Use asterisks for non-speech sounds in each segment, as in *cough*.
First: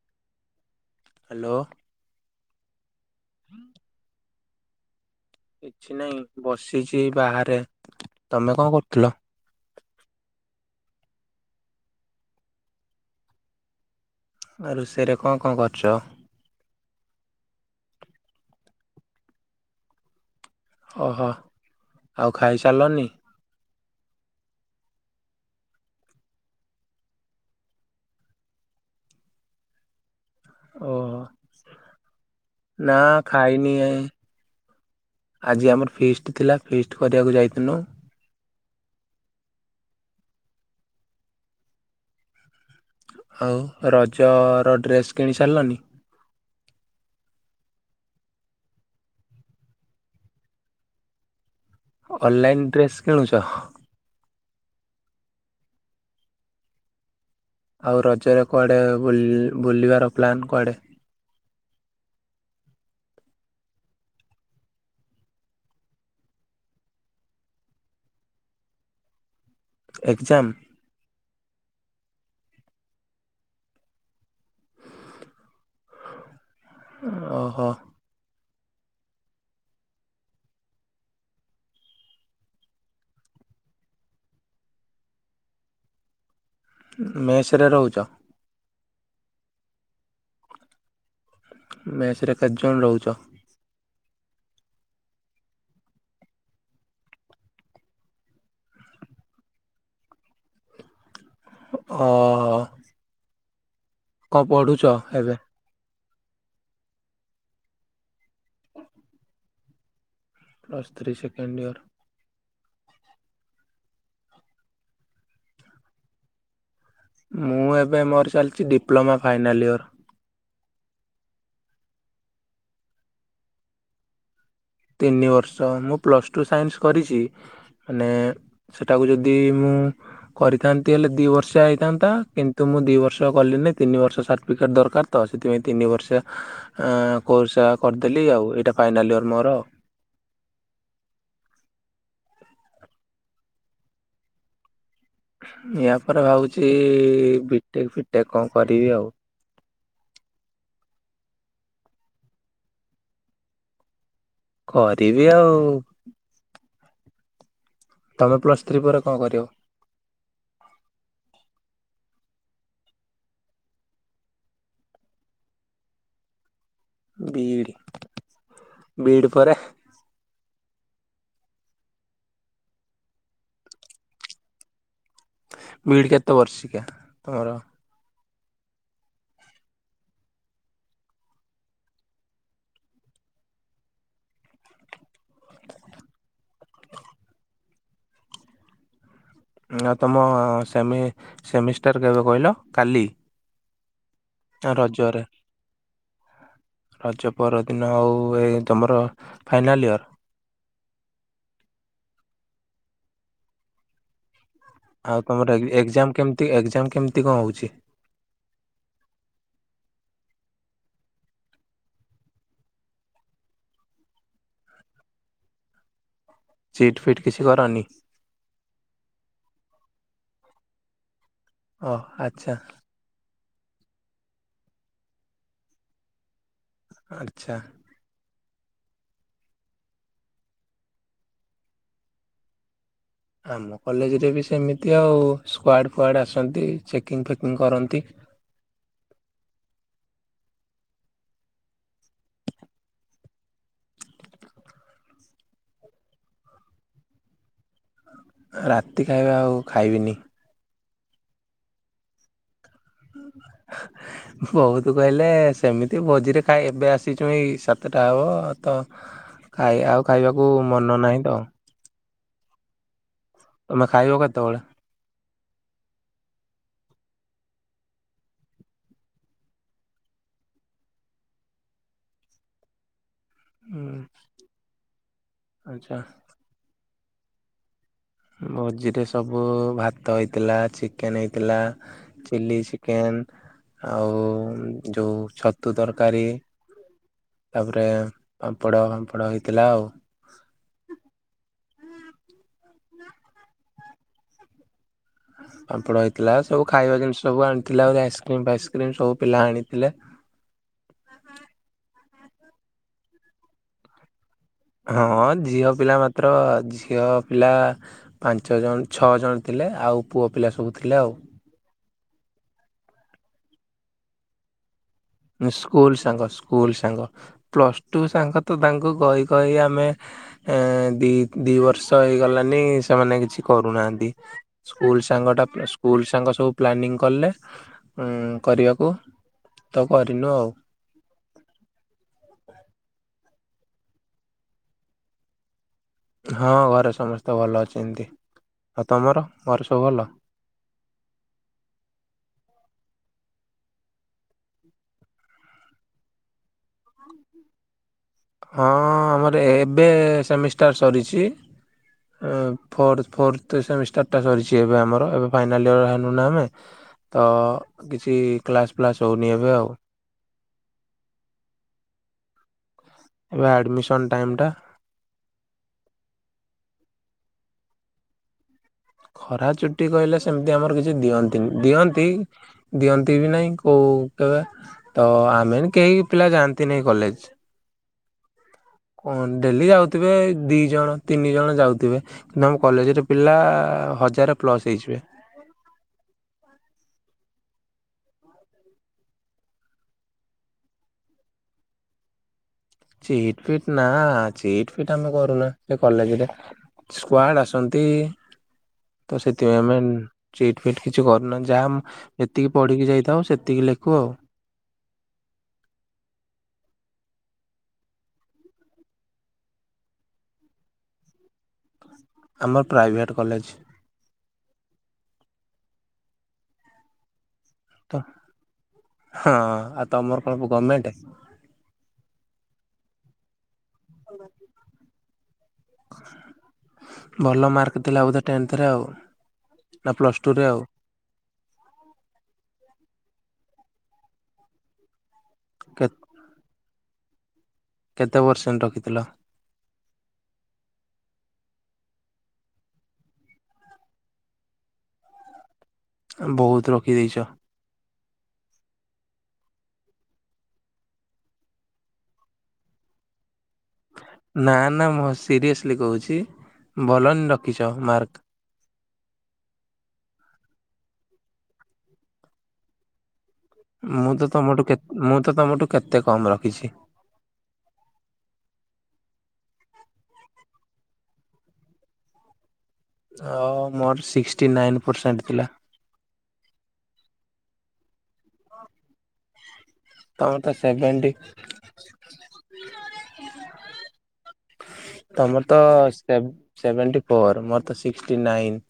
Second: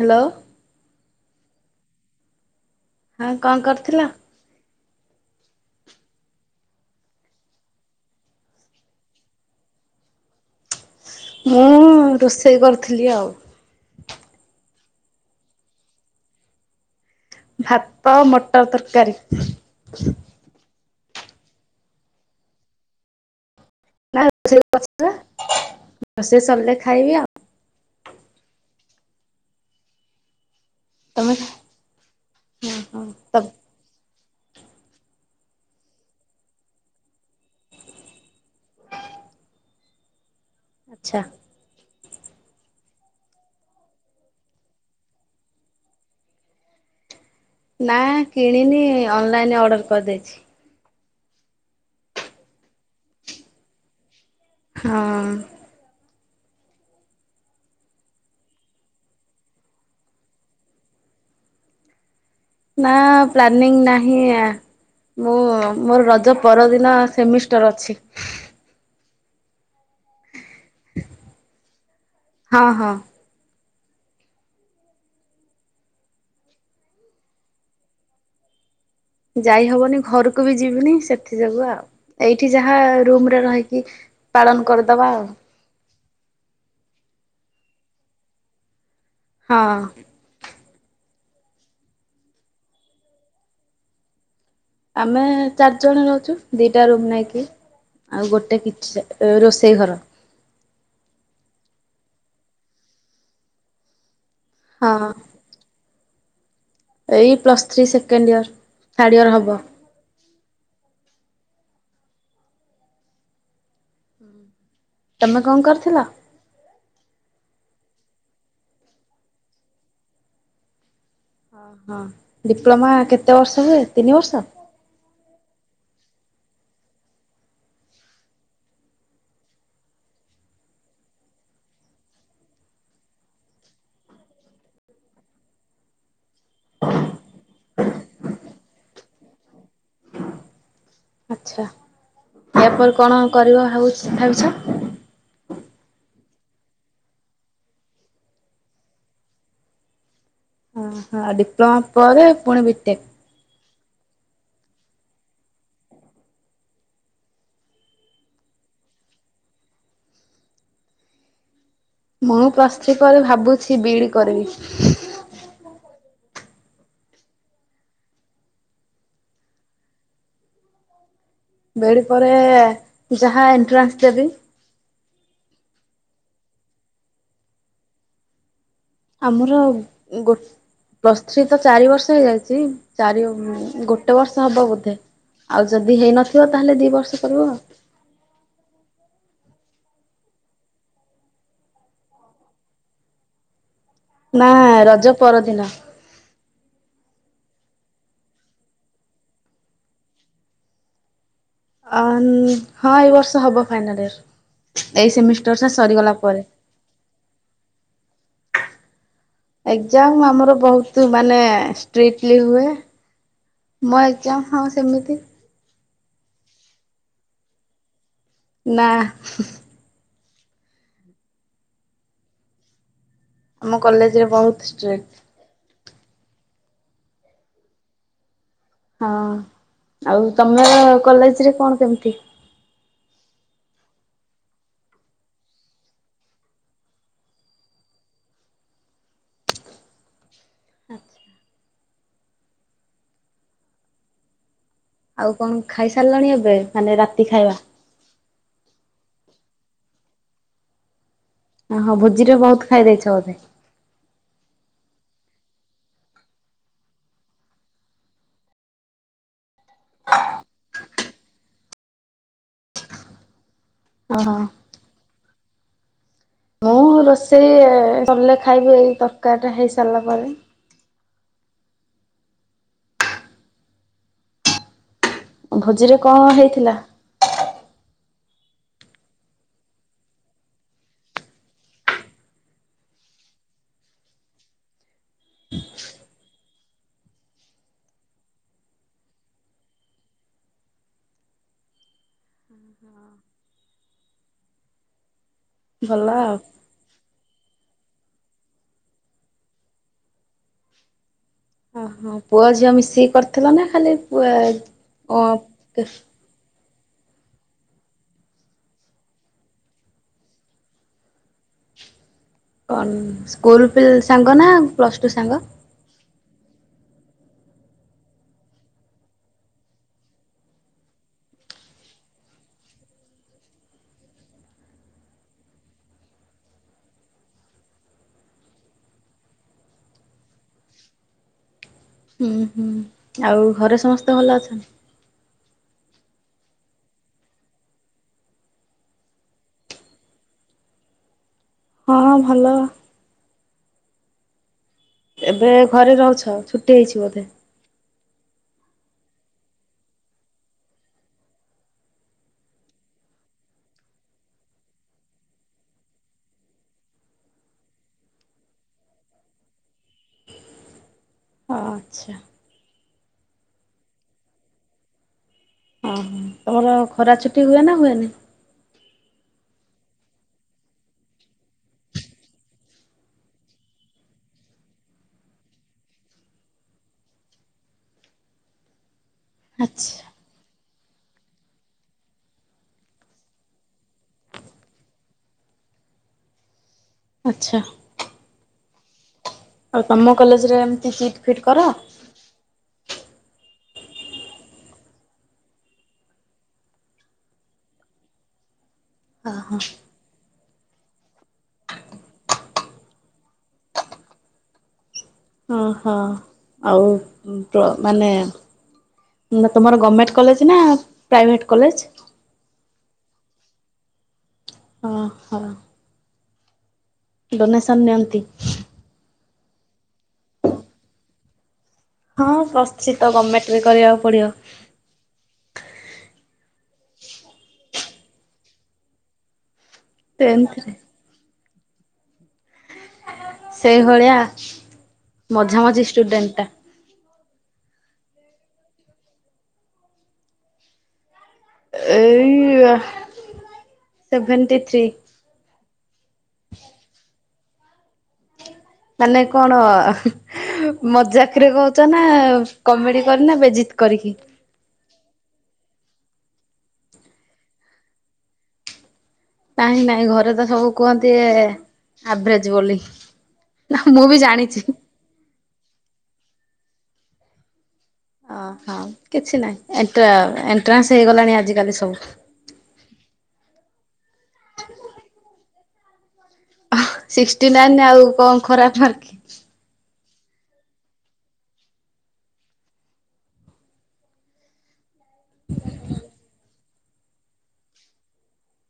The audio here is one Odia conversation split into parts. ହ୍ୟାଲୋ ହ୍ୟାଲୋ ହଁ କଣ କରୁଥିଲ? କିଛି ନାଇଁ ବସିଛି ଏଇ ବାହାରେ, ତମେ କଣ କରୁଥୁଲ? ମୁଁ ରୋଷେଇ କରିଥିଲି ଆଉ। ଆ ରୋଷେଇରେ କଣ କଣ କରିଚ? ଭାତ, ମଟର ତରକାରୀ। ଓହୋ, ଆଉ ଖାଇସାରିଲନି? ନାଁ *unintelligible* ରୋଷେଇ ସରିଲେ ଖାଇବି ଆଉ। ଓହୋ ତମେ? ନା ହଁ ତ ଖାଇନି କାଇଁ? ଆଜି ଆମର ଫିଷ୍ଟ ଥିଲା ଫିଷ୍ଟ କରିବାକୁ ଯାଇଥିନୁ। ଆଚ୍ଛା। ଆଉ ରଜର ଡ୍ରେସ୍ କିଣି ସାରିଲନି? ନାଁ କିଣିନି ଅନଲାଇନ ଅର୍ଡ଼ର କରିଦେଇଛି। ଅନଲାଇନ୍ ଡ୍ରେସ୍ କିଣୁଛ? ହଁ ଆଉ ରଜରେ କୁଆଡ଼େ ବୁଲ୍ ବୁଲିବାର ପ୍ଲାନ୍ କୁଆଡ଼େ? ନାଁ ପ୍ଲାନିଂ ନାହିଁ ଆ। ମୁଁ ମୋର ରଜ ପରଦିନ ସେମିଷ୍ଟର ଅଛି। ଏକ୍ଜାମ୍? ହଁ, ହଁ। ଓହୋ। ଯାଇହବନି ଘରକୁ ବି ଯିବିନି ସେଥି ଯୋଗୁ ଆଉ, ଏଇଠି ଯାହା ରୁମ୍ ରେ ରହିକି ପାଳନ କରିଦବା ଆଉ। ମେସ୍ ରେ ରହୁଛ? ହଁ ମେସ୍ ରେ କେତେ ଜଣ ରହୁଛ? ଆମେ ଚାରିଜଣ ରହୁଛୁ ଦିଇଟା ରୁମ୍ ନେଇକି। ଆଉ ଗୋଟେ କିଛି ଏ ରୋଷେଇ ଘର। ଅହୋ। କଣ ପଢ଼ୁଛ ହଁ ଏବେ? ଏଇ plus three second year third year ହବ। Plus three second year. ହୁଁ। ତମେ କଁ କରିଥିଲ। ମୁଁ ଏବେ ମୋର ଚାଲିଛି ଡିପ୍ଲୋମା ଫାଇନାଲ୍ ଇୟର୍। ଓ ହୋ ଡିପ୍ଲୋମା କେତେ ବର୍ଷ ହୁଏ ତିନି ବର୍ଷ। ତିନି ବର୍ଷ ମୁଁ ପ୍ଲସ୍ ଟୁ ସାଇନ୍ସ କରିଛି ହେନେ। ସେଟାକୁ ଯଦି ମୁଁ। କରିଥାନ୍ତି ହେଲେ ଦି ବର୍ଷିଆ ହେଇଥାନ୍ତା କିନ୍ତୁ ମୁଁ ଦି ବର୍ଷ କଲି ନି ତିନି ବର୍ଷ ସାର୍ଟିଫିକେଟ୍ ଦରକାର। ତ ସେଥିପାଇଁ ତିନି ବର୍ଷିଆ ଆଁ କୋର୍ସ କରିଦେଲି ଆଉ ଏଇଟା ଫାଇନାଲ୍ ଇୟର୍ ମୋର। ଆଛା ୟା ପରେ କଣ କରିବ ଭାବୁ ଭାବିଛ। ୟା ପରେ ଭାବୁଛି ବିଟେକ୍ ଫିଟେକ୍ କଁ କରିବି ଆଉ। ଓ ହୋ ଡିପ୍ଲୋମା ପରେ ପୁଣି ବିଟେକ୍। କରିବି ଆଉ। ତମେ ପ୍ଲସ୍ ଥ୍ରୀ ପରେ କଣ କରିବ। ମୁଁ ପ୍ଲଥ୍ରୀ ପରେ ଭାବୁଛି ବି ଇ ଡି କରିବି। ବି E D B E D ପରେ। ବି ଇ ଡି ପରେ ଯାହା ଏଣ୍ଟ୍ରାନ୍ସ ଦେବି। ବି ଇ ଡି କେତେ ବର୍ଷିକିଆ ତମର। ଆମର ଗୋଟ୍ ପ୍ଲସ୍ ଥ୍ରୀ ତ ଚାରି ବର୍ଷ ହେଇଯାଇଛି ଚାରି ଗୋଟେ ବର୍ଷ ହବ ବୋଧେ। ଆଉ ଯଦି ହେଇନଥିବ ତାହେଲେ ଦୀ ବର୍ଷ କରିବ ଆଉ। ଆଉ ତୁମ ସେମି ସେମିଷ୍ଟାର କେବେ କହିଲ କାଲି। ନା ରଜ ପରଦିନ। ରଜ ପର ଦିନ ଆଉ ଏ ତୁମର ଫାଇନାଲ୍ ଇୟର୍। ଅ ନ୍ ହଁ ଏଇ ବର୍ଷ ହବ ଫାଇନାଲ ଇୟର। ଏଇ ଆଉ ସେମିଷ୍ଟର ତୁମର ଟା ସରିଗଲା ଏକ୍ଜାମ ପରେ। କେମିତି ଏକ୍ଜାମ କେମିତି କଁ ହଉଛି। ଏକ୍ଜାମ ଆମର ବହୁତ ମାନେ ଷ୍ଟ୍ରିକ୍ଟଲି ହୁଏ। ମୋ ଏକ୍ଜାମ ହଁ ସେମିତି। ଚିଟ୍ ଫିଟ୍ କିଛି କରନି। ନାଁ ହୁଁ ହୁଁ। ଓ ଆଚ୍ଛା। ଆମ କଲେଜରେ ବହୁତ ଷ୍ଟ୍ରିକ୍ଟ୍। ଆଚ୍ଛା। ହଁ ଆଉ ତମର କଲେଜ ରେ କଣ କେମିତି। ଆମ କଲେଜରେ ବି ସେମିତି ଆଉ ସ୍କ୍ୱାର୍ଡ ଫ୍ର୍ଵାର୍ଡ ଆସନ୍ତି ଚେକିଂ ଫେକିଂ କରନ୍ତି। ଆଉ କଣ ଖାଇ ସାରିଲାଣି ଏବେ ମାନେ ରାତି ଖାଇବା। ରାତି ଖାଇବା ଆଉ ଖାଇବିନି। ଓ ହୋ ଭୋଜିରେ ବହୁତ ଖାଇ ଦେଇଛ ବୋଧେ। ବହୁତ କହିଲେ ସେମିତି ଭୋଜିରେ ଖାଇ ଏବେ ଆସିଛୁ ଏଇ ସାତଟା ହବ ତ। ଖାଇ ଆଉ ଖାଇବାକୁ ମନ ନାହିଁ ତ। ତମେ ଖାଇବ ଓହୋ କେତେବେଳେ। ମୁଁ ରୋଷେଇ ସରିଲେ ଖାଇବି ଏଇ ତରକାରୀ ଟା ହେଇ ସାରିଲା ପରେ। ଉଁ। ଭୋଜିରେ କଁ ହେଇଥିଲା। ଭୋଜିରେ ସବୁ ଭାତ ହେଇଥିଲା ଚିକେନ ହେଇଥିଲା। ଚିଲି ଚିକେନ ଆଉ ଯୋଉ ଛତୁ ତରକାରୀ। ତାପରେ ପାାମ୍ପଡ଼ ଫାମ୍ପଡ଼ ହେଇଥିଲା ଆଉ। ହଁ। ପାମ୍ପଡ଼ ଭଲ ହେଇଥିଲା ଆଉ। ସବୁ ଖାଇବା ଜିନିଷ ସବୁ ଆଣିଥିଲା ଆଇସ୍କ୍ରିମ୍ ଫାଇସ୍କ୍ରିମ୍ ସବୁ ପିଲା ଆଣିଥିଲେ। ଓହୋ ପୁଅ ଝିଅ ମିଶିକି କରିଥିଲ ନା ଖାଲି ପୁ ହଁ ଝିଅ ପିଲା ମାତ୍ର ଝିଅ ପିଲା ପାଞ୍ଚ ଜଣ ଛଅ ଜଣ ଥିଲେ ଆଉ ପୁଅ ପିଲା ସବୁ ଥିଲେ ଆଉ। କଣ ସ୍କୁଲ ପି ସାଙ୍ଗ ନା ପ୍ଲସ ଟୁ ସାଙ୍ଗ? ସ୍କୁଲ ସାଙ୍ଗ ସ୍କୁଲ ସାଙ୍ଗ ପ୍ଲସ୍ ଟୁ ସାଙ୍ଗ ତ ତାଙ୍କୁ କହି କହି ଆମେ ଏ ଦି ଦି ବର୍ଷ ହେଇଗଲାନି ସେମାନେ କିଛି କରୁନାହାନ୍ତି। ସ୍କୁଲ୍ ସାଙ୍ଗଟା ସ୍କୁଲ୍ ସାଙ୍ଗ ସବୁ ପ୍ଲାନିଂ କଲେ ଉ କରିବାକୁ। ତ କରିନୁ ଆଉ। ହୁଁ ହୁଁ ଆଉ ଘରେ ସମସ୍ତେ ଭଲ ଅଛନ୍ତି? ହଁ ଘରେ ସମସ୍ତେ ଭଲ ଅଛନ୍ତି ଆଉ ତମର ଘରେ ସବୁ ଭଲ? ହଁ ଭଲ। ଏବେ ଘରେ ରହୁଛ ଛୁଟି ହେଇଛି ବୋଧେ? ହଁ ଆମର ଏବେ ସେମିଷ୍ଟାର ସରିଛି। ଫୋର୍ଥ ଫୋର୍ଥ ସେମିଷ୍ଟାର୍ଟଟା ସରିଛି ଏବେ ଆମର ଏବେ ଫାଇନାଲ୍ ଇୟର ହେଲୁନା ଆମେ। ତ କିଛି କ୍ଲାସ୍ ଫ୍ଲାସ୍ ହଉନି ଏବେ ଆଉ। ଆ ଆଚ୍ଛା। ଏବେ ଆଡ଼ମିସନ୍ ଟାଇମ୍ ଟା। ଓହୋ ତମର ଖରା ଛୁଟି ହୁଏ ନା ହୁଏନି? ଖରା ଚୁଟି କହିଲେ ସେମିତି ଆମର କିଛି ଦିଅନ୍ତିନି ଦିଅନ୍ତି ଦିଅନ୍ତି ବି ନାଇଁ କୋଉ କେବେ ତ ଆମେ କେହି ପିଲା ଯାଆନ୍ତି ନାହିଁ କଲେଜ। କଣ ଡେଲି ଆଚ୍ଛା ଯାଉଥିବେ ଦୁଇ ଜଣ ତିନି ଜଣ ଯାଉଥିବେ କିନ୍ତୁ ଆମ କଲେଜରେ ପିଲା ହଜାରେ ପ୍ଲସ୍ ହେଇଯିବେ। ଆଚ୍ଛା। ଆଉ ତମ କଲେଜ ରେ ଏମିତି ଚିଟ ଫିଟ କର? ଚିଟ ଫିଟ ନା ଚିଟ ଫିଟ ଆମେ କରୁନା ସେ କଲେଜରେ। ସ୍କ୍ୱଡ ଆସନ୍ତି ତ ଓହୋ ସେଥିପାଇଁ ଆମେ ଚ୍ରିଟ୍ ଫିଟ୍ କିଛି କରୁନାଁ ଯାହାମ ଯେତିକି ପଢ଼ିକି ଯାଇଥାଉ ସେତିକି ଲେଖୁ ଆଉ। ହଁ ହଁ ଆଉ *unintelligible* ମାନେ ନା ତୁମର ଗଭର୍ଣ୍ଣମେଣ୍ଟ କଲେଜ ନା ପ୍ରାଇଭେଟ କଲେଜ? ଆମର ପ୍ରାଇଭେଟ୍ କଲେଜ। ଅ ହଁ। ଡୋନେସନ ତ ନିଅନ୍ତି। ହଁ ଆଉ ତମର କଣ ଗମେଣ୍ଟ? ହଁ ପ୍ରଶ୍ଚିତ ଗର୍ମେଣ୍ଟ ବି କରିବାକୁ ପଡିବ। ଭଲ ମାର୍କ ଥିଲା ବୋଧେ *unintelligible* ଆଉ ନା ପ୍ଲସ୍ ଟୁ ରେ ଆଉ। ଟେନ୍ଥରେ। ସେଇଭଳିଆ ମଝା ମଝି ଷ୍ଟୁଡେଣ୍ଟ ଟା। କେତେ ପସେଣ୍ଟେଯେ ରଖିଥିଲ? ଏ ଇ ଆ ସେଭେଣ୍ଟି ଥ୍ରୀ। ବହୁତ ରଖିଦେଇଛ। ମାନେ କଣ ଆ ହାଁ। ମଜାକରେ କହୁଛ ନା କମେଡି କରି ନା ବେଜିତ୍ କରି। ନା ନା ମୁଁ ସିରିଅସ୍ଲି କହୁଛି ଭଲ ରଖିଛ ମାର୍କ। ନାଇଁ ନାଇଁ ଘରେ ତ ସବୁ କୁହନ୍ତି ଏ ଆଭରେଜ ବୋଲି। ନା ମୁଁ ବି ତ ଜାଣିଛି ତମଠୁ ମୁଁ ତ ତମଠୁ କେତେ କମ ରଖିଛି। ଓହୋ କିଛି ନାହିଁ ଏଣ୍ଟ୍ର ଏଣ୍ଟ୍ରାନସ ହେଇଗଲାଣି ଆଜି କାଲି ସବୁ। ହ ମୋର ସିକ୍ସଟି ନାଇନ୍ ପରସେଣ୍ଟ ଥିଲା। ସିକ୍ସଟି ନାଇନ୍ ଆଉ କଣ ଖରାପ *unintelligible* କି ତମେ ତ ସେଭେଣ୍ଟି ତମର ତ ସେ ସେଭେଣ୍ଟି ଫୋର୍ ମୋର ତ ସିକ୍ସିଟି ନାଇନ୍।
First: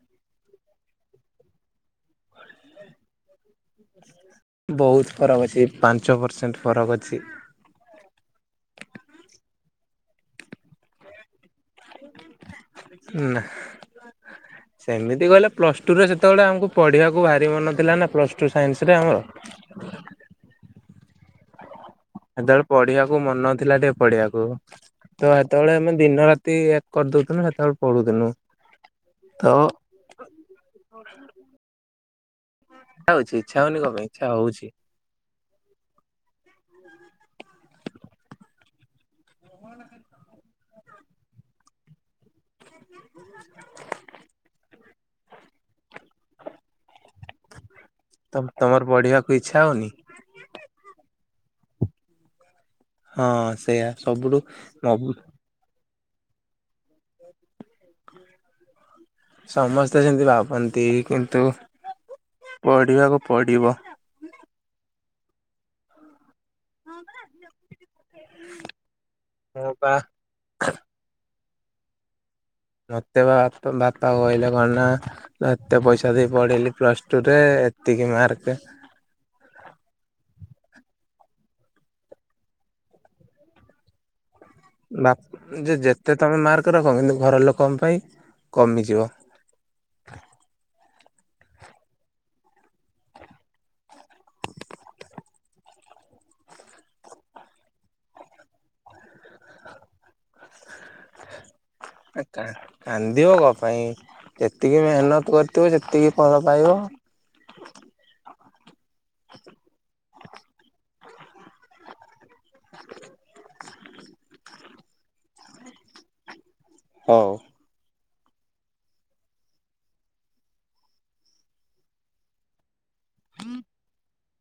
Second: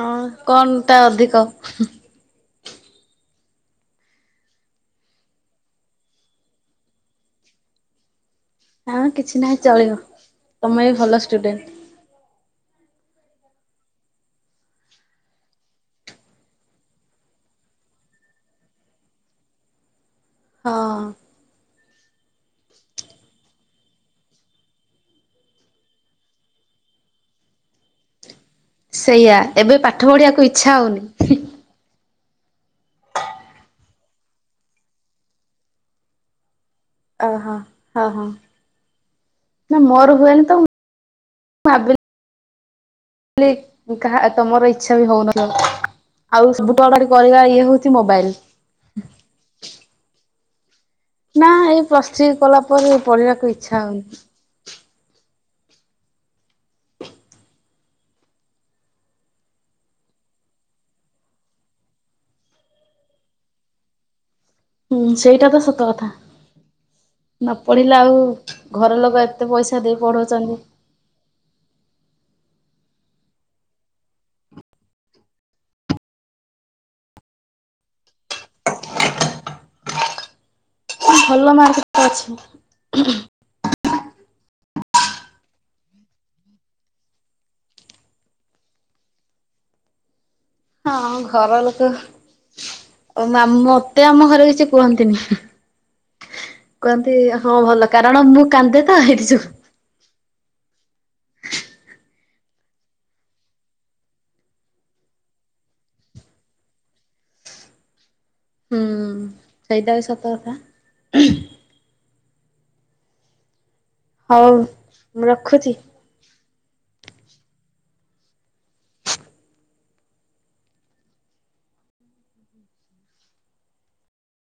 ହଁ କଣ ଟା ଅଧିକ? ବହୁତ ଫରକ ଅଛି ପାଞ୍ଚ ପରସେଣ୍ଟ ଫରକ ଅଛି। ହଁ କିଛି ନାହିଁ ଚଳିବ ତମେ ବି ଭଲ ଷ୍ଟୁଡେଣ୍ଟ। ନା ହଁ ସେମିତି କହିଲେ ପ୍ଲସ୍ ଟୁରେ ସେତେବେଳେ ଆମକୁ ପଢ଼ିବାକୁ ଭାରି ମନ ଥିଲା ନା ପ୍ଲସ୍ ଟୁ ସାଇନ୍ସରେ ଆମର। ହଁ ସେତେବେଳେ ପଢ଼ିବାକୁ ମନଥିଲା ଟିକେ ପଢ଼ିବାକୁ। ତ ସେତେବେଳେ ଆମେ ଦିନ ରାତି ଏକ କରିଦଉଥୁଲୁ ସେତବେଳେ ପଢୁଥିଲୁ। ସେଇଆ ତ ଏବେ ପାଠ ପଢ଼ିବାକୁ ଇଚ୍ଛା ହଉନି। ଇଛା ହଉଛି ଇଚ୍ଛା ହଉନି କଣପାଇଁ ଇଚ୍ଛା ହଉଛି। ଓହୋ ହଁ ହଁ। ନା ମୋର ହୁଏନି ତ ମୁ ଭାବିଲି ଭାବିଲି କାହା ତମର ଇଚ୍ଛା ବି ହଉନଥିବ। ଆଉ ସବୁ ତ ଖାଲି କରିବା ଇଏ ହଉଛି ମୋବାଇଲ। ତ ତମର ପଢ଼ିବାକୁ ଇଚ୍ଛା ହଉନି। ନା ଏଇ ପ୍ଲସ ଥ୍ରୀ କଲା ପରେ ପଢ଼ିବାକୁ ଇଚ୍ଛା ହଉନି। ହୁଁ ତା ବୋଲି ହ ସମସ୍ତେ ସେମିତି ଭାବନ୍ତି କିନ୍ତୁ ପଢ଼ିବାକୁ ପଡ଼ିବ। ହୁଁ ସେଇଟା ତ ସତ କଥା। ନ ପଢ଼ିଲେ ଆଉ ଘରଲୋକ ଏତେ ମୁଁ ପଇସା ବା ଦେଇ ପଢ଼ଉଛନ୍ତି। ମତେ ପା ବାପା କହିଲେ କଣନା ଏତେ ପଇସା ଦେଇ ପଢେଇଲି ପ୍ଲସ ଟୁ ରେ ଏତିକି ମାର୍କ *inaudible* ଭଲ ମାର୍କେ ତ ଅଛି। ବାପ ଯେ ଯେତେ ତମେ ମାର୍କ ରଖ କିନ୍ତୁ ଘର ଲୋକଙ୍କ ପାଇଁ କମିଯିବ। ହଁ ଘରଲୋକ ମତେ ଆମ ଘରେ କିଛି କୁହନ୍ତିନି। କୁହନ୍ତି ହଁ ଭଲ କାରଣ ମୁଁ କାନ୍ଦେ ତ ହେଇଥି ଯୋଗୁ। କାନ୍ଦିବ କ ପାଇଁ ଯେତିକି ମେହନତ କରିଥିବ ସେତିକି ଫଳ ପାଇବ। ହୁଁ ସେଇଟା ବି ସତ କଥା। ହଉ ମୁଁ ରଖୁଛି। ହଉ। *inaudible*